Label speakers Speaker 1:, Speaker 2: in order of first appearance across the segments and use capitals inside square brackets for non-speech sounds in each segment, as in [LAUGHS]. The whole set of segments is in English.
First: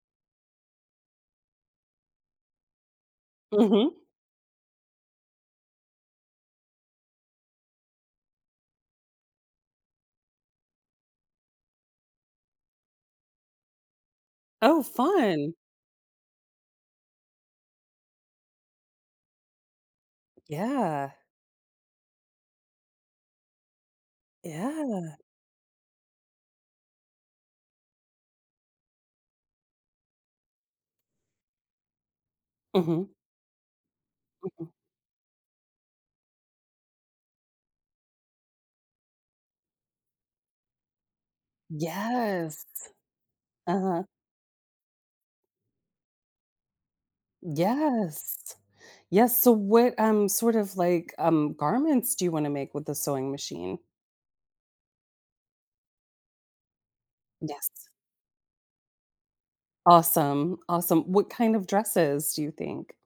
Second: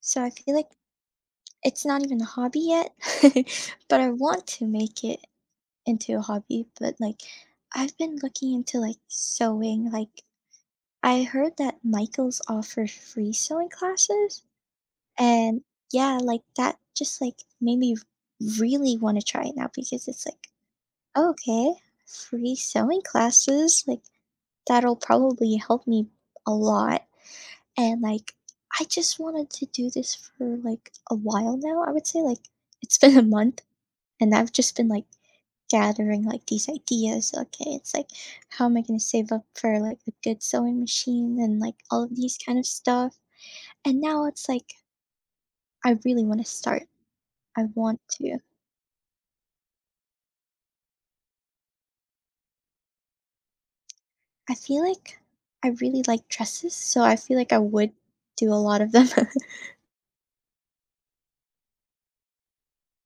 Speaker 1: So I feel like it's not even a hobby yet, [LAUGHS]
Speaker 2: Mhm.
Speaker 1: but I want to make it into a hobby. But like, I've been looking into like sewing. Like, I heard that Michaels offers free sewing classes,
Speaker 2: Oh, fun.
Speaker 1: and yeah, like that just like made me really want to try it now because it's like,
Speaker 2: Yeah.
Speaker 1: okay, free sewing classes, like that'll
Speaker 2: Yeah.
Speaker 1: probably help me a lot. And, like, I just wanted to do this for, like, a while now. I would say, like, it's
Speaker 2: Mhm,
Speaker 1: been a month, and I've
Speaker 2: mhm.
Speaker 1: just been, like, gathering, like, these ideas. Okay, it's like, how am I going to save up for, like, a good sewing machine and, like, all of these kind of
Speaker 2: Yes.
Speaker 1: stuff. And
Speaker 2: Uh-huh.
Speaker 1: now it's like, I really want to start. I want to.
Speaker 2: Yes. Yes, so what, sort of, garments do you wanna make with the sewing machine?
Speaker 1: I feel like I really like dresses, so I feel like I
Speaker 2: Yes.
Speaker 1: would do a lot of them. [LAUGHS]
Speaker 2: Awesome, awesome. What kind of dresses do you think?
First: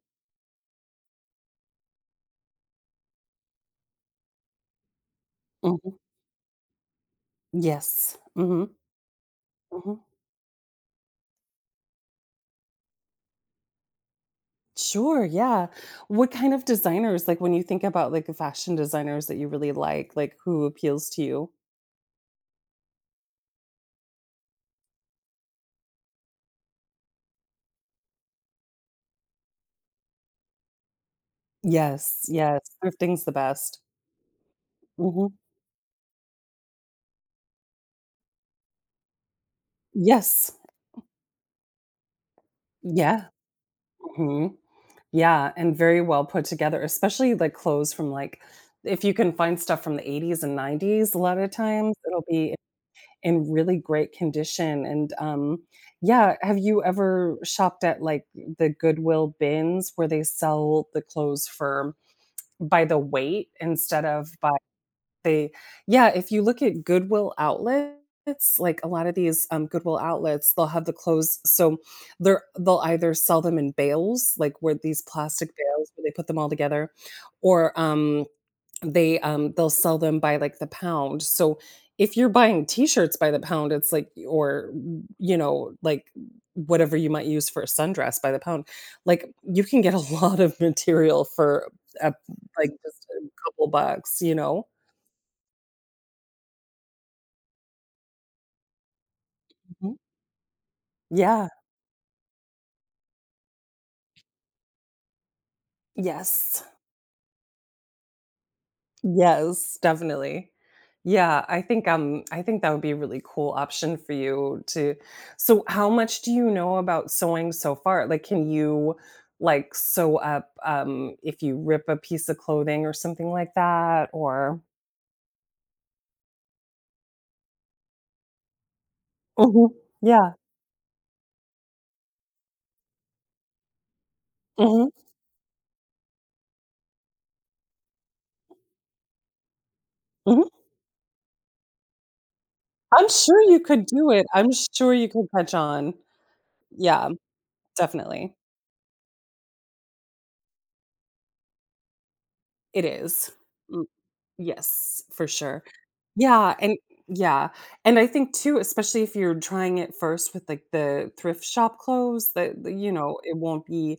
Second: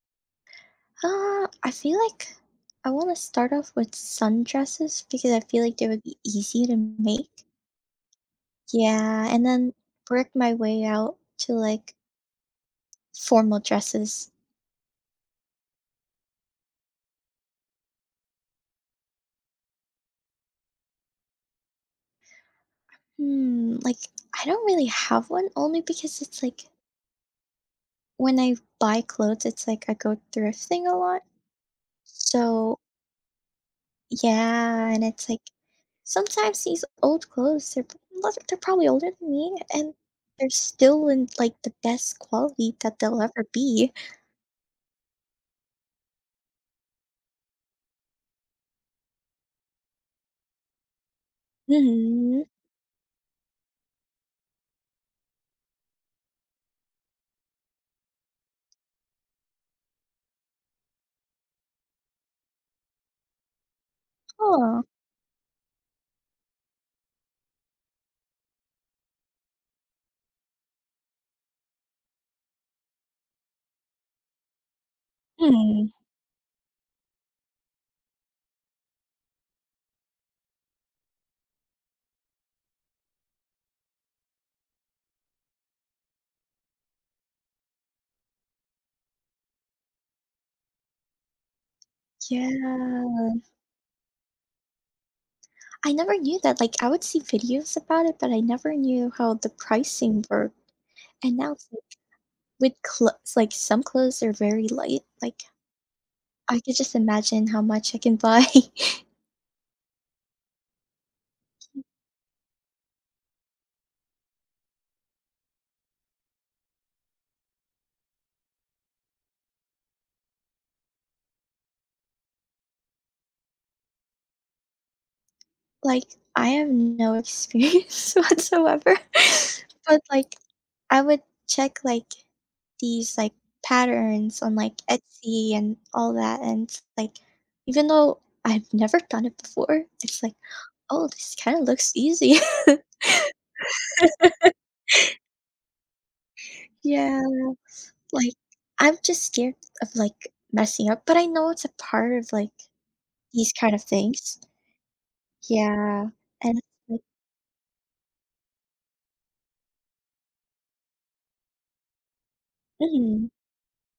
Speaker 1: I feel like I want to start off with sundresses because I feel like they
Speaker 2: Mhm.
Speaker 1: would be easy to make.
Speaker 2: Yes. Mhm,
Speaker 1: Yeah, and then
Speaker 2: mhm.
Speaker 1: work my way out to like formal dresses.
Speaker 2: Sure, yeah. What kind of designers, like, when you think about, like, fashion designers that you really like, who appeals to you?
Speaker 1: Like I don't really have one only because it's like when I buy clothes, it's like I go thrifting a lot.
Speaker 2: Yes, yes.
Speaker 1: So,
Speaker 2: Thrifting's the best.
Speaker 1: yeah, and it's
Speaker 2: Mhm.
Speaker 1: like sometimes these old clothes, they're they're probably older than me and they're
Speaker 2: Yes.
Speaker 1: still in like the best quality that they'll
Speaker 2: Yeah.
Speaker 1: ever be.
Speaker 2: Mhm. Yeah, and very well put together, especially, like, clothes from, like if you can find stuff from the '80s and '90s, a lot of times it'll
Speaker 1: Mhm.
Speaker 2: be in really great condition, and, yeah, have you ever shopped at, like, the Goodwill bins where they sell the clothes for by the weight instead of by
Speaker 1: Oh.
Speaker 2: they yeah, if you look at Goodwill outlets, like a lot of these, Goodwill outlets, they'll have the clothes so they'll either sell them in bales, like where these plastic
Speaker 1: Hmm.
Speaker 2: bales where they put them all together, or, they, they'll sell them by, like, the pound. So if you're buying T-shirts by the pound, it's like or, like, whatever you might use for a sundress by the pound, like, you can get a [LAUGHS] lot of material for, uh, like, just
Speaker 1: Yeah.
Speaker 2: a couple bucks, you know?
Speaker 1: I never knew that, like, I would see videos about it, but I never knew how the
Speaker 2: Mhm.
Speaker 1: pricing worked, and
Speaker 2: Yeah.
Speaker 1: now it's like with clothes like, some clothes are very light, like, I
Speaker 2: Yes.
Speaker 1: could just imagine how much I can buy. [LAUGHS]
Speaker 2: Yes, definitely. Yeah, I think that would be a really cool option for you to so how much do you know about sewing so far? Like, can you, like, sew up, if you rip a piece of clothing or something like that? Or
Speaker 1: Like, I have no experience [LAUGHS] whatsoever,
Speaker 2: Mhm.
Speaker 1: [LAUGHS] but,
Speaker 2: Yeah.
Speaker 1: like, I would check, like, these, like, patterns on, like,
Speaker 2: Mhm.
Speaker 1: Etsy and all that, and it's like, even though I've never done it before, it's like,
Speaker 2: Mhm.
Speaker 1: "Oh, this kinda looks easy." [LAUGHS]
Speaker 2: I'm sure you could do it. I'm sure you could catch on. Yeah,
Speaker 1: Yeah, like,
Speaker 2: definitely.
Speaker 1: I'm just scared of, like, messing up, but I know it's a part of, like,
Speaker 2: It is.
Speaker 1: these kind of
Speaker 2: Mm.
Speaker 1: things.
Speaker 2: Yes, for sure.
Speaker 1: Yeah,
Speaker 2: Yeah,
Speaker 1: and it's
Speaker 2: and
Speaker 1: like
Speaker 2: yeah, and I think too, especially if you're trying it first with like the thrift shop clothes that, the you know,
Speaker 1: mhm,
Speaker 2: it won't be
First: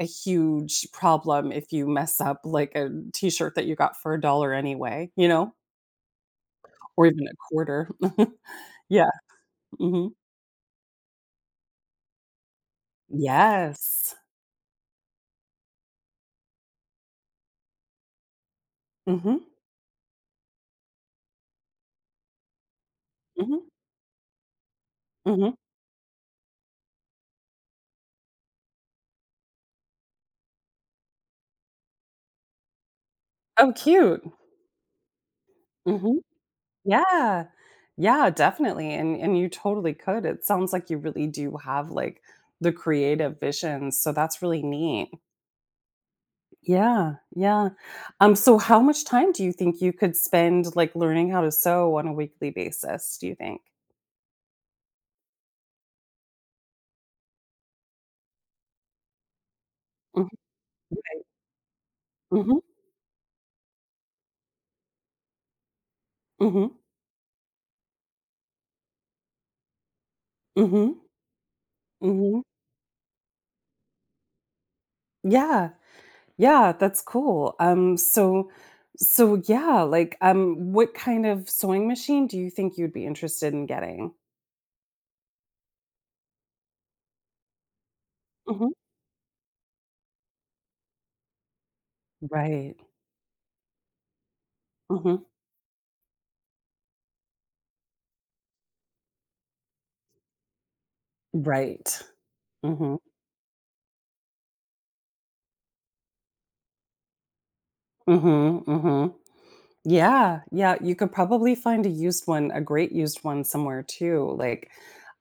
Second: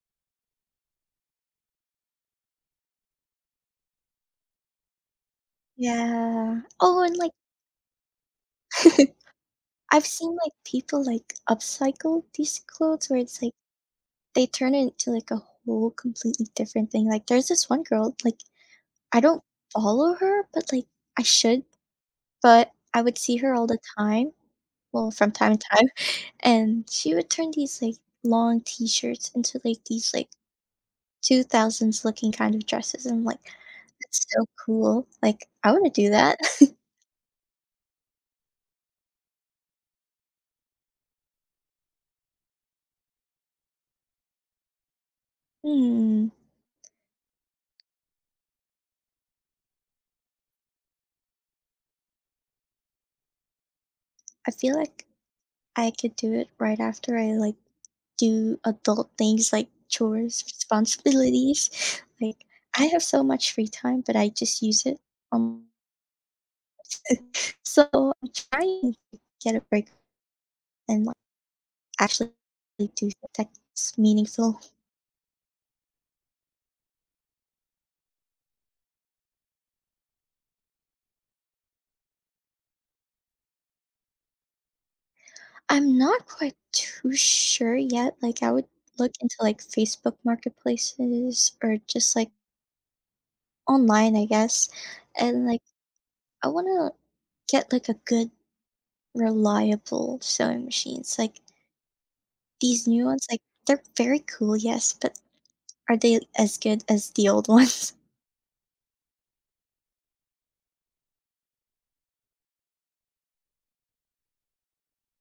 Speaker 2: a huge problem if you mess up like a t-shirt that you got for a dollar anyway, you know,
Speaker 1: yeah. Oh,
Speaker 2: or
Speaker 1: and,
Speaker 2: even
Speaker 1: like
Speaker 2: a quarter. [LAUGHS] Yeah,
Speaker 1: [LAUGHS] I've
Speaker 2: mhm.
Speaker 1: seen, like, people, like, upcycle these clothes where it's, like,
Speaker 2: Yes.
Speaker 1: they turn it into, like, a whole completely different thing, like, there's this one girl, like, I
Speaker 2: Mhm,
Speaker 1: don't follow her, but, like, I should, but I would see her
Speaker 2: mhm,
Speaker 1: all the time, well, from
Speaker 2: mhm.
Speaker 1: time to time, and she would turn these, like, long t-shirts into, like, these, like, 2000s looking kind of dresses, and I'm like,
Speaker 2: Oh, cute.
Speaker 1: "That's so cool," like, "I wanna do
Speaker 2: Mhm.
Speaker 1: that." [LAUGHS]
Speaker 2: Yeah. Yeah, definitely, and you totally could, it sounds like you really do have, like, the creative visions, so that's really neat.
Speaker 1: Hmm,
Speaker 2: Yeah, yeah. So how much time do you think you could spend, like, learning how to sew on a weekly basis, do you think?
Speaker 1: I feel like I could do it right after I, like, do adult things like
Speaker 2: Mhm,
Speaker 1: chores, responsibilities. Like,
Speaker 2: mhm,
Speaker 1: I have so much free time, but I just use it on
Speaker 2: mhm,
Speaker 1: [LAUGHS] so I'm trying to get a break
Speaker 2: mhm,
Speaker 1: and like actually
Speaker 2: mhm.
Speaker 1: do that's meaningful.
Speaker 2: Yeah, yeah, that's cool. So yeah, like, what kind of sewing machine do you think you'd be interested in getting?
Speaker 1: I'm not quite too sure yet. Like I would
Speaker 2: Mhm.
Speaker 1: look into like Facebook marketplaces or just like
Speaker 2: Right.
Speaker 1: online, I guess.
Speaker 2: Mhm.
Speaker 1: And like I wanna get like a good reliable sewing machine. It's like
Speaker 2: Right.
Speaker 1: these
Speaker 2: Mhm.
Speaker 1: new ones, like, they're very cool, yes, but are they as good as the old ones? [LAUGHS]
Speaker 2: Mhm. Mhm. Yeah, yeah, you could probably find a used one, a great used one somewhere too,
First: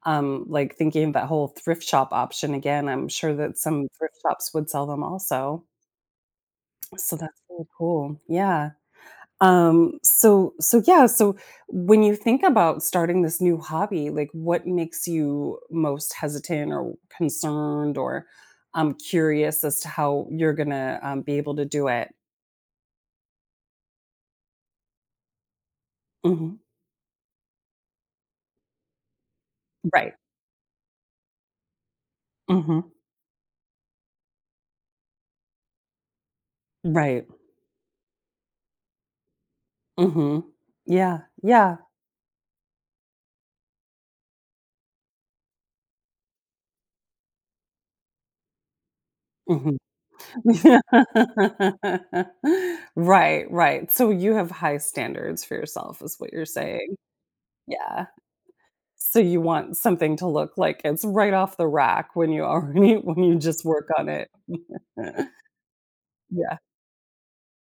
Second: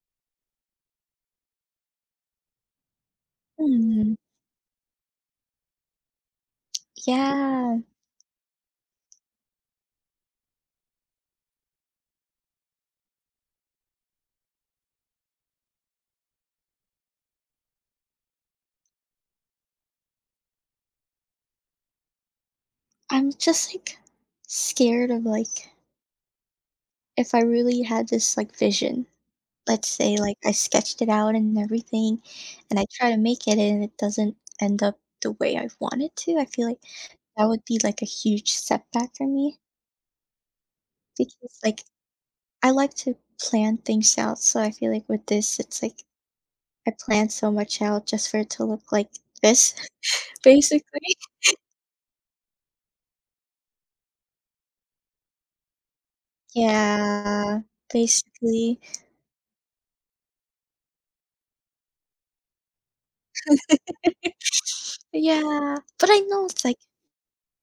Speaker 2: like thinking of that whole thrift shop option again, I'm sure that some
Speaker 1: Hmm.
Speaker 2: thrift shops would sell them also. So that's really
Speaker 1: Yeah.
Speaker 2: cool. Yeah. So yeah, so when you think about starting this new hobby, like what makes you most hesitant or concerned or, curious as to how you're gonna, be able to do it?
Speaker 1: I'm just, like, scared of, like,
Speaker 2: Mhm.
Speaker 1: if I really had this, like, vision, let's
Speaker 2: Right.
Speaker 1: say, like, I sketched it out and everything, and
Speaker 2: Mhm.
Speaker 1: I try to make it and it doesn't end up the way I want it to, I feel like
Speaker 2: Right.
Speaker 1: that would be, like, a huge setback for me
Speaker 2: Mhm. Yeah,
Speaker 1: because,
Speaker 2: yeah.
Speaker 1: like, I like to plan things out, so I feel like with this, it's like I planned so much out just for it to look like this.
Speaker 2: Mhm.
Speaker 1: Basically
Speaker 2: [LAUGHS] Right, right. So you have high standards for yourself is what you're saying.
Speaker 1: yeah,
Speaker 2: Yeah.
Speaker 1: basically.
Speaker 2: So you want something to look like it's right off the rack when you already [LAUGHS] when you just work on it. [LAUGHS]
Speaker 1: Yeah, but I know
Speaker 2: Yeah.
Speaker 1: it's like,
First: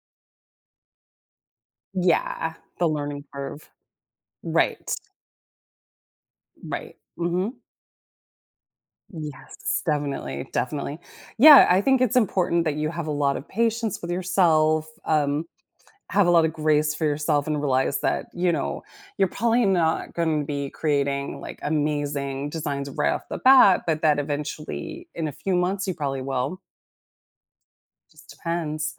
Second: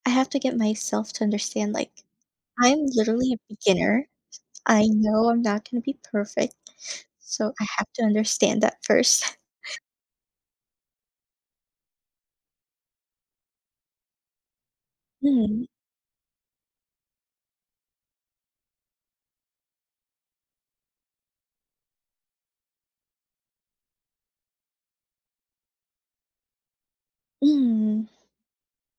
Speaker 1: I have to get myself to understand, like,
Speaker 2: Yeah,
Speaker 1: I'm
Speaker 2: the learning
Speaker 1: literally a
Speaker 2: curve.
Speaker 1: beginner.
Speaker 2: Right,
Speaker 1: I know I'm not gonna be perfect,
Speaker 2: right. Mhm.
Speaker 1: so I have to understand that first. [LAUGHS]
Speaker 2: Yes, definitely, definitely. Yeah, I think it's important that you have a lot of patience with yourself,
Speaker 1: Mm,
Speaker 2: have a lot of grace for yourself and realize that, you know, you're probably not going to be creating like amazing designs right off the bat, but that eventually in a few months you probably will.
Speaker 1: mm,
Speaker 2: Just depends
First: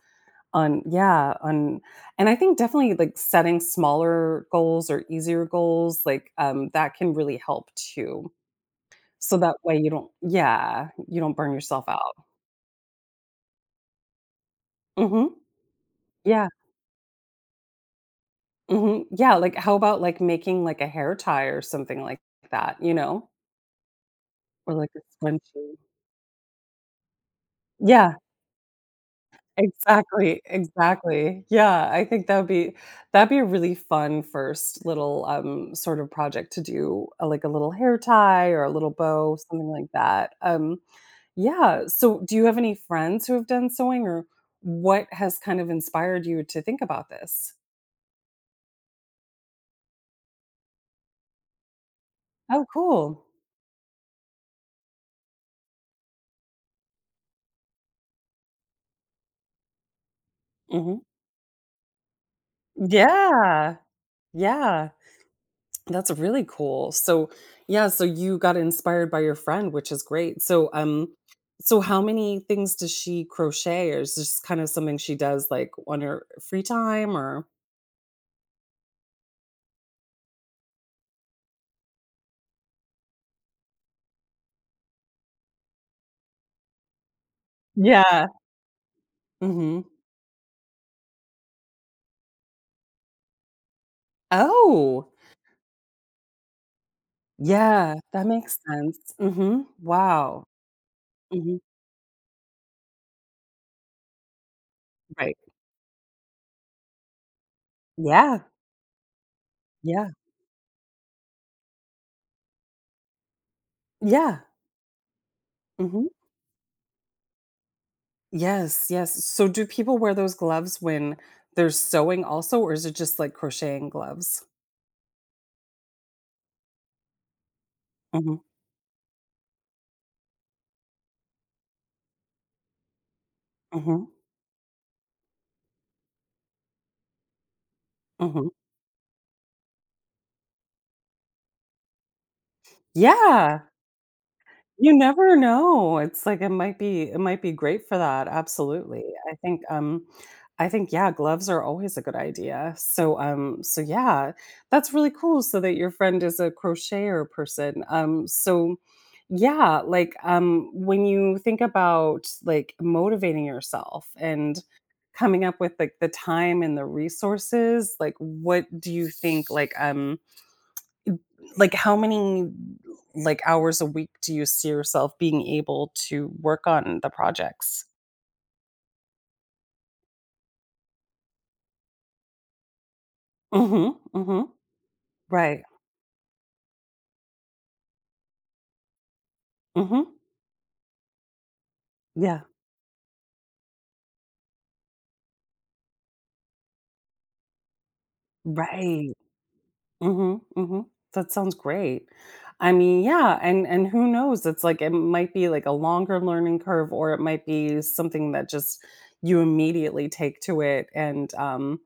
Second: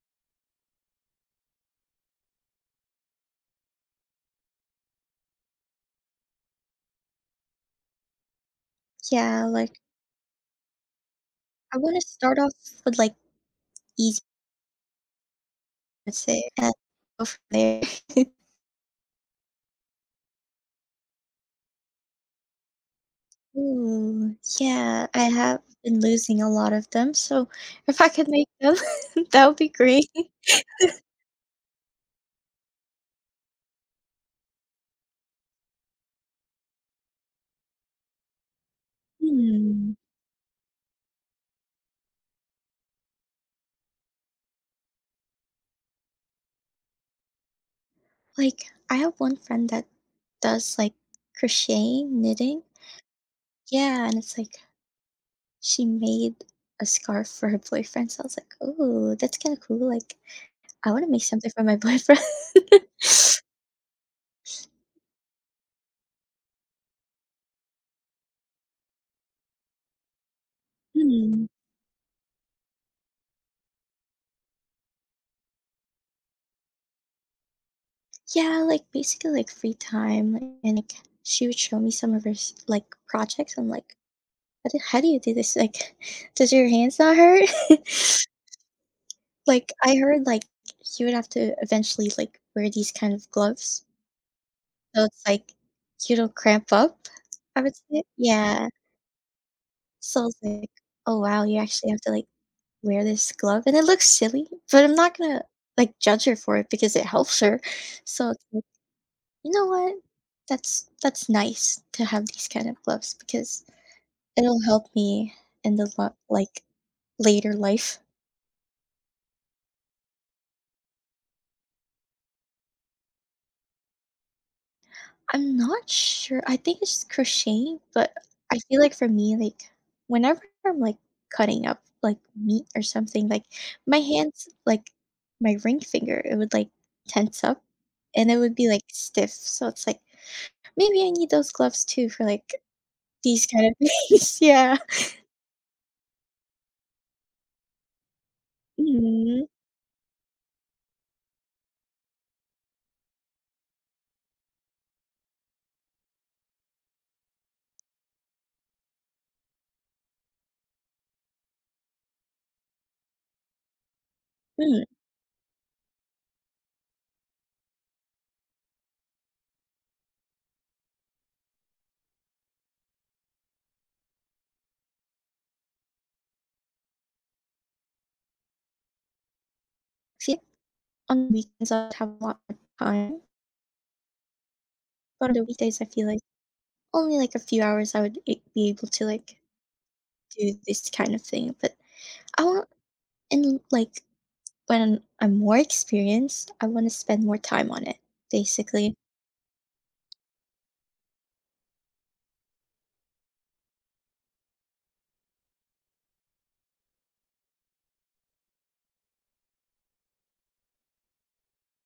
Speaker 2: on yeah, on and I think definitely like setting smaller goals or easier goals, like that can really help too. So
Speaker 1: yeah,
Speaker 2: that way
Speaker 1: like,
Speaker 2: you don't yeah, you don't burn
Speaker 1: I
Speaker 2: yourself
Speaker 1: wanna
Speaker 2: out.
Speaker 1: start off with, like, easy
Speaker 2: Mhm.
Speaker 1: I would
Speaker 2: Yeah.
Speaker 1: say and go from there. [LAUGHS]
Speaker 2: Mhm. Yeah, like how about like making like a hair tie or something like that, you know?
Speaker 1: Ooh,
Speaker 2: Or like a
Speaker 1: yeah, I have
Speaker 2: scrunchie.
Speaker 1: been losing a lot of them, so if I
Speaker 2: Yeah,
Speaker 1: could make them, [LAUGHS] that would be great. [LAUGHS]
Speaker 2: exactly, exactly. Yeah, I think that would be that'd be a really fun first little, sort of project to do, like a little hair tie or a little bow, something like
Speaker 1: Hmm.
Speaker 2: that. Yeah, so do you have any friends who have done sewing or what has kind of inspired you to think about this?
Speaker 1: Like, I have one friend that does like crocheting, knitting.
Speaker 2: Oh, cool.
Speaker 1: Yeah, and it's like she made a scarf for her boyfriend. So I was like, oh, that's kind of cool. Like, I
Speaker 2: Mhm.
Speaker 1: want to make something for my boyfriend. [LAUGHS]
Speaker 2: Yeah, yeah. That's really cool. So, yeah, so you got inspired by your friend, which is great. So,
Speaker 1: Hmm.
Speaker 2: so how many things does she crochet, or is this kind of something she does like on her free time, or?
Speaker 1: Yeah, like basically like free time, like, and like she would show me some of her like projects. I'm like, how do you do this? Like, [LAUGHS] does your hands not hurt? [LAUGHS]
Speaker 2: Yeah.
Speaker 1: Like,
Speaker 2: hmm
Speaker 1: I heard like you would have to eventually like wear these kind of gloves. So
Speaker 2: Oh,
Speaker 1: it's like, you don't cramp up, I would
Speaker 2: yeah,
Speaker 1: say.
Speaker 2: that makes
Speaker 1: Yeah.
Speaker 2: sense.
Speaker 1: So I was
Speaker 2: Wow.
Speaker 1: like, "Oh, wow,
Speaker 2: hmm
Speaker 1: you actually have to, like, wear this glove," and it looks silly, but I'm not
Speaker 2: Right.
Speaker 1: gonna, like, judge her for it because it helps her. So
Speaker 2: Yeah.
Speaker 1: it's like, you know what?
Speaker 2: Yeah.
Speaker 1: That's nice to have these kind of gloves because
Speaker 2: Yeah.
Speaker 1: it'll help me in the
Speaker 2: hmm
Speaker 1: lo like, later life.
Speaker 2: Yes. Yes. So, do people wear those gloves when they're sewing also, or is it just like crocheting gloves?
Speaker 1: I'm not sure. I think it's crocheting, but
Speaker 2: hmm
Speaker 1: I feel like for me, like whenever I'm like cutting up like meat or something, like my
Speaker 2: hmm
Speaker 1: hands, like my ring finger, it would like tense up and it
Speaker 2: hmm
Speaker 1: would be like stiff. So it's like maybe I need those gloves too for like these
Speaker 2: Yeah.
Speaker 1: kind of [LAUGHS] things. Yeah.
Speaker 2: You never know. It's like it might be great for that, absolutely. I
Speaker 1: Mm-hmm.
Speaker 2: think, um I think, yeah, gloves are always a good idea. So, so yeah, that's really cool. So that your friend is a crocheter person. So yeah, like when you think about like motivating yourself and coming up with like the time and the resources, like what do you think like how many like hours a week do you see yourself being able to work on the projects?
Speaker 1: See, on the weekends I'd have a lot of time,
Speaker 2: Mhm, mhm.
Speaker 1: but on the
Speaker 2: Right.
Speaker 1: weekdays I feel like only like a few hours I would be able to like
Speaker 2: Mhm.
Speaker 1: do this kind of thing. But
Speaker 2: Yeah.
Speaker 1: I want and, like, when I'm more experienced, I wanna spend more time on it, basically.
Speaker 2: Right. Mhm, mhm. That sounds great. I mean, yeah, and who knows? It's like it might be like a longer learning curve or it might be something that just you immediately take to it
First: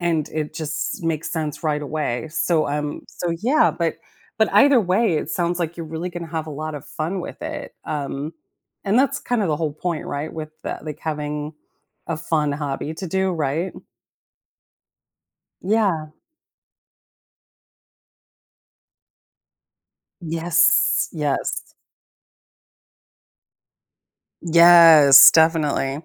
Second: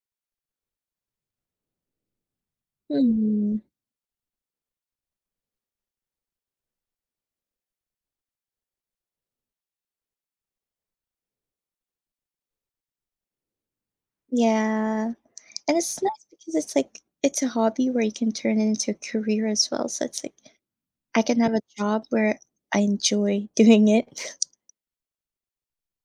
Speaker 2: and it just makes sense right away. So, so
Speaker 1: Mhm.
Speaker 2: yeah, but either way, it sounds like you're really gonna have a lot of fun with it. And that's kind of the whole point, right? With the, like having a fun hobby to do, right?
Speaker 1: Yeah, and it's
Speaker 2: Yeah.
Speaker 1: nice because it's, like it's a hobby where you can turn it into a career as well, so it's, like,
Speaker 2: Yes.
Speaker 1: I can have a
Speaker 2: Yes.
Speaker 1: job where I enjoy doing it.
Speaker 2: Yes, definitely.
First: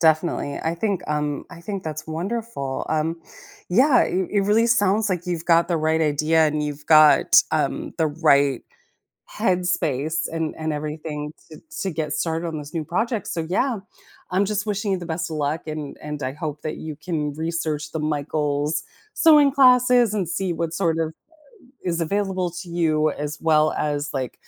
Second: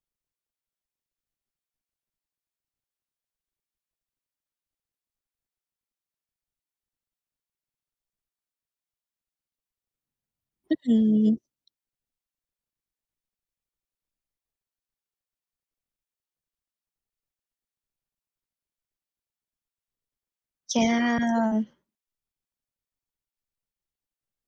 Speaker 2: Definitely. I think that's wonderful. Yeah, it really sounds like you've got the right idea and you've got the right headspace and
Speaker 1: [LAUGHS]
Speaker 2: everything
Speaker 1: Mhm.
Speaker 2: to get started on this new project. So yeah, I'm just wishing you the best of luck and I hope that you can research the Michaels sewing classes and see what sort of
Speaker 1: Yeah.
Speaker 2: is available to you as well as like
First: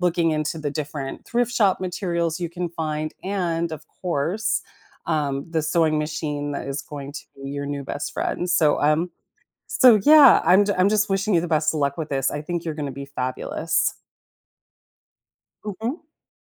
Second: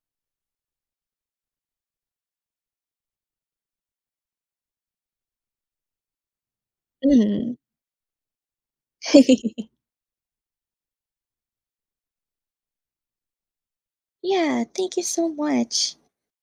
Speaker 2: looking into the different thrift shop materials you can find and of course the sewing machine that is going to be
Speaker 1: Mhm.
Speaker 2: your new best friend. So
Speaker 1: [LAUGHS]
Speaker 2: so yeah, I'm just wishing you the best of luck with this. I think you're going to be fabulous.
Speaker 1: Yeah, thank you so
Speaker 2: Mhm.
Speaker 1: much.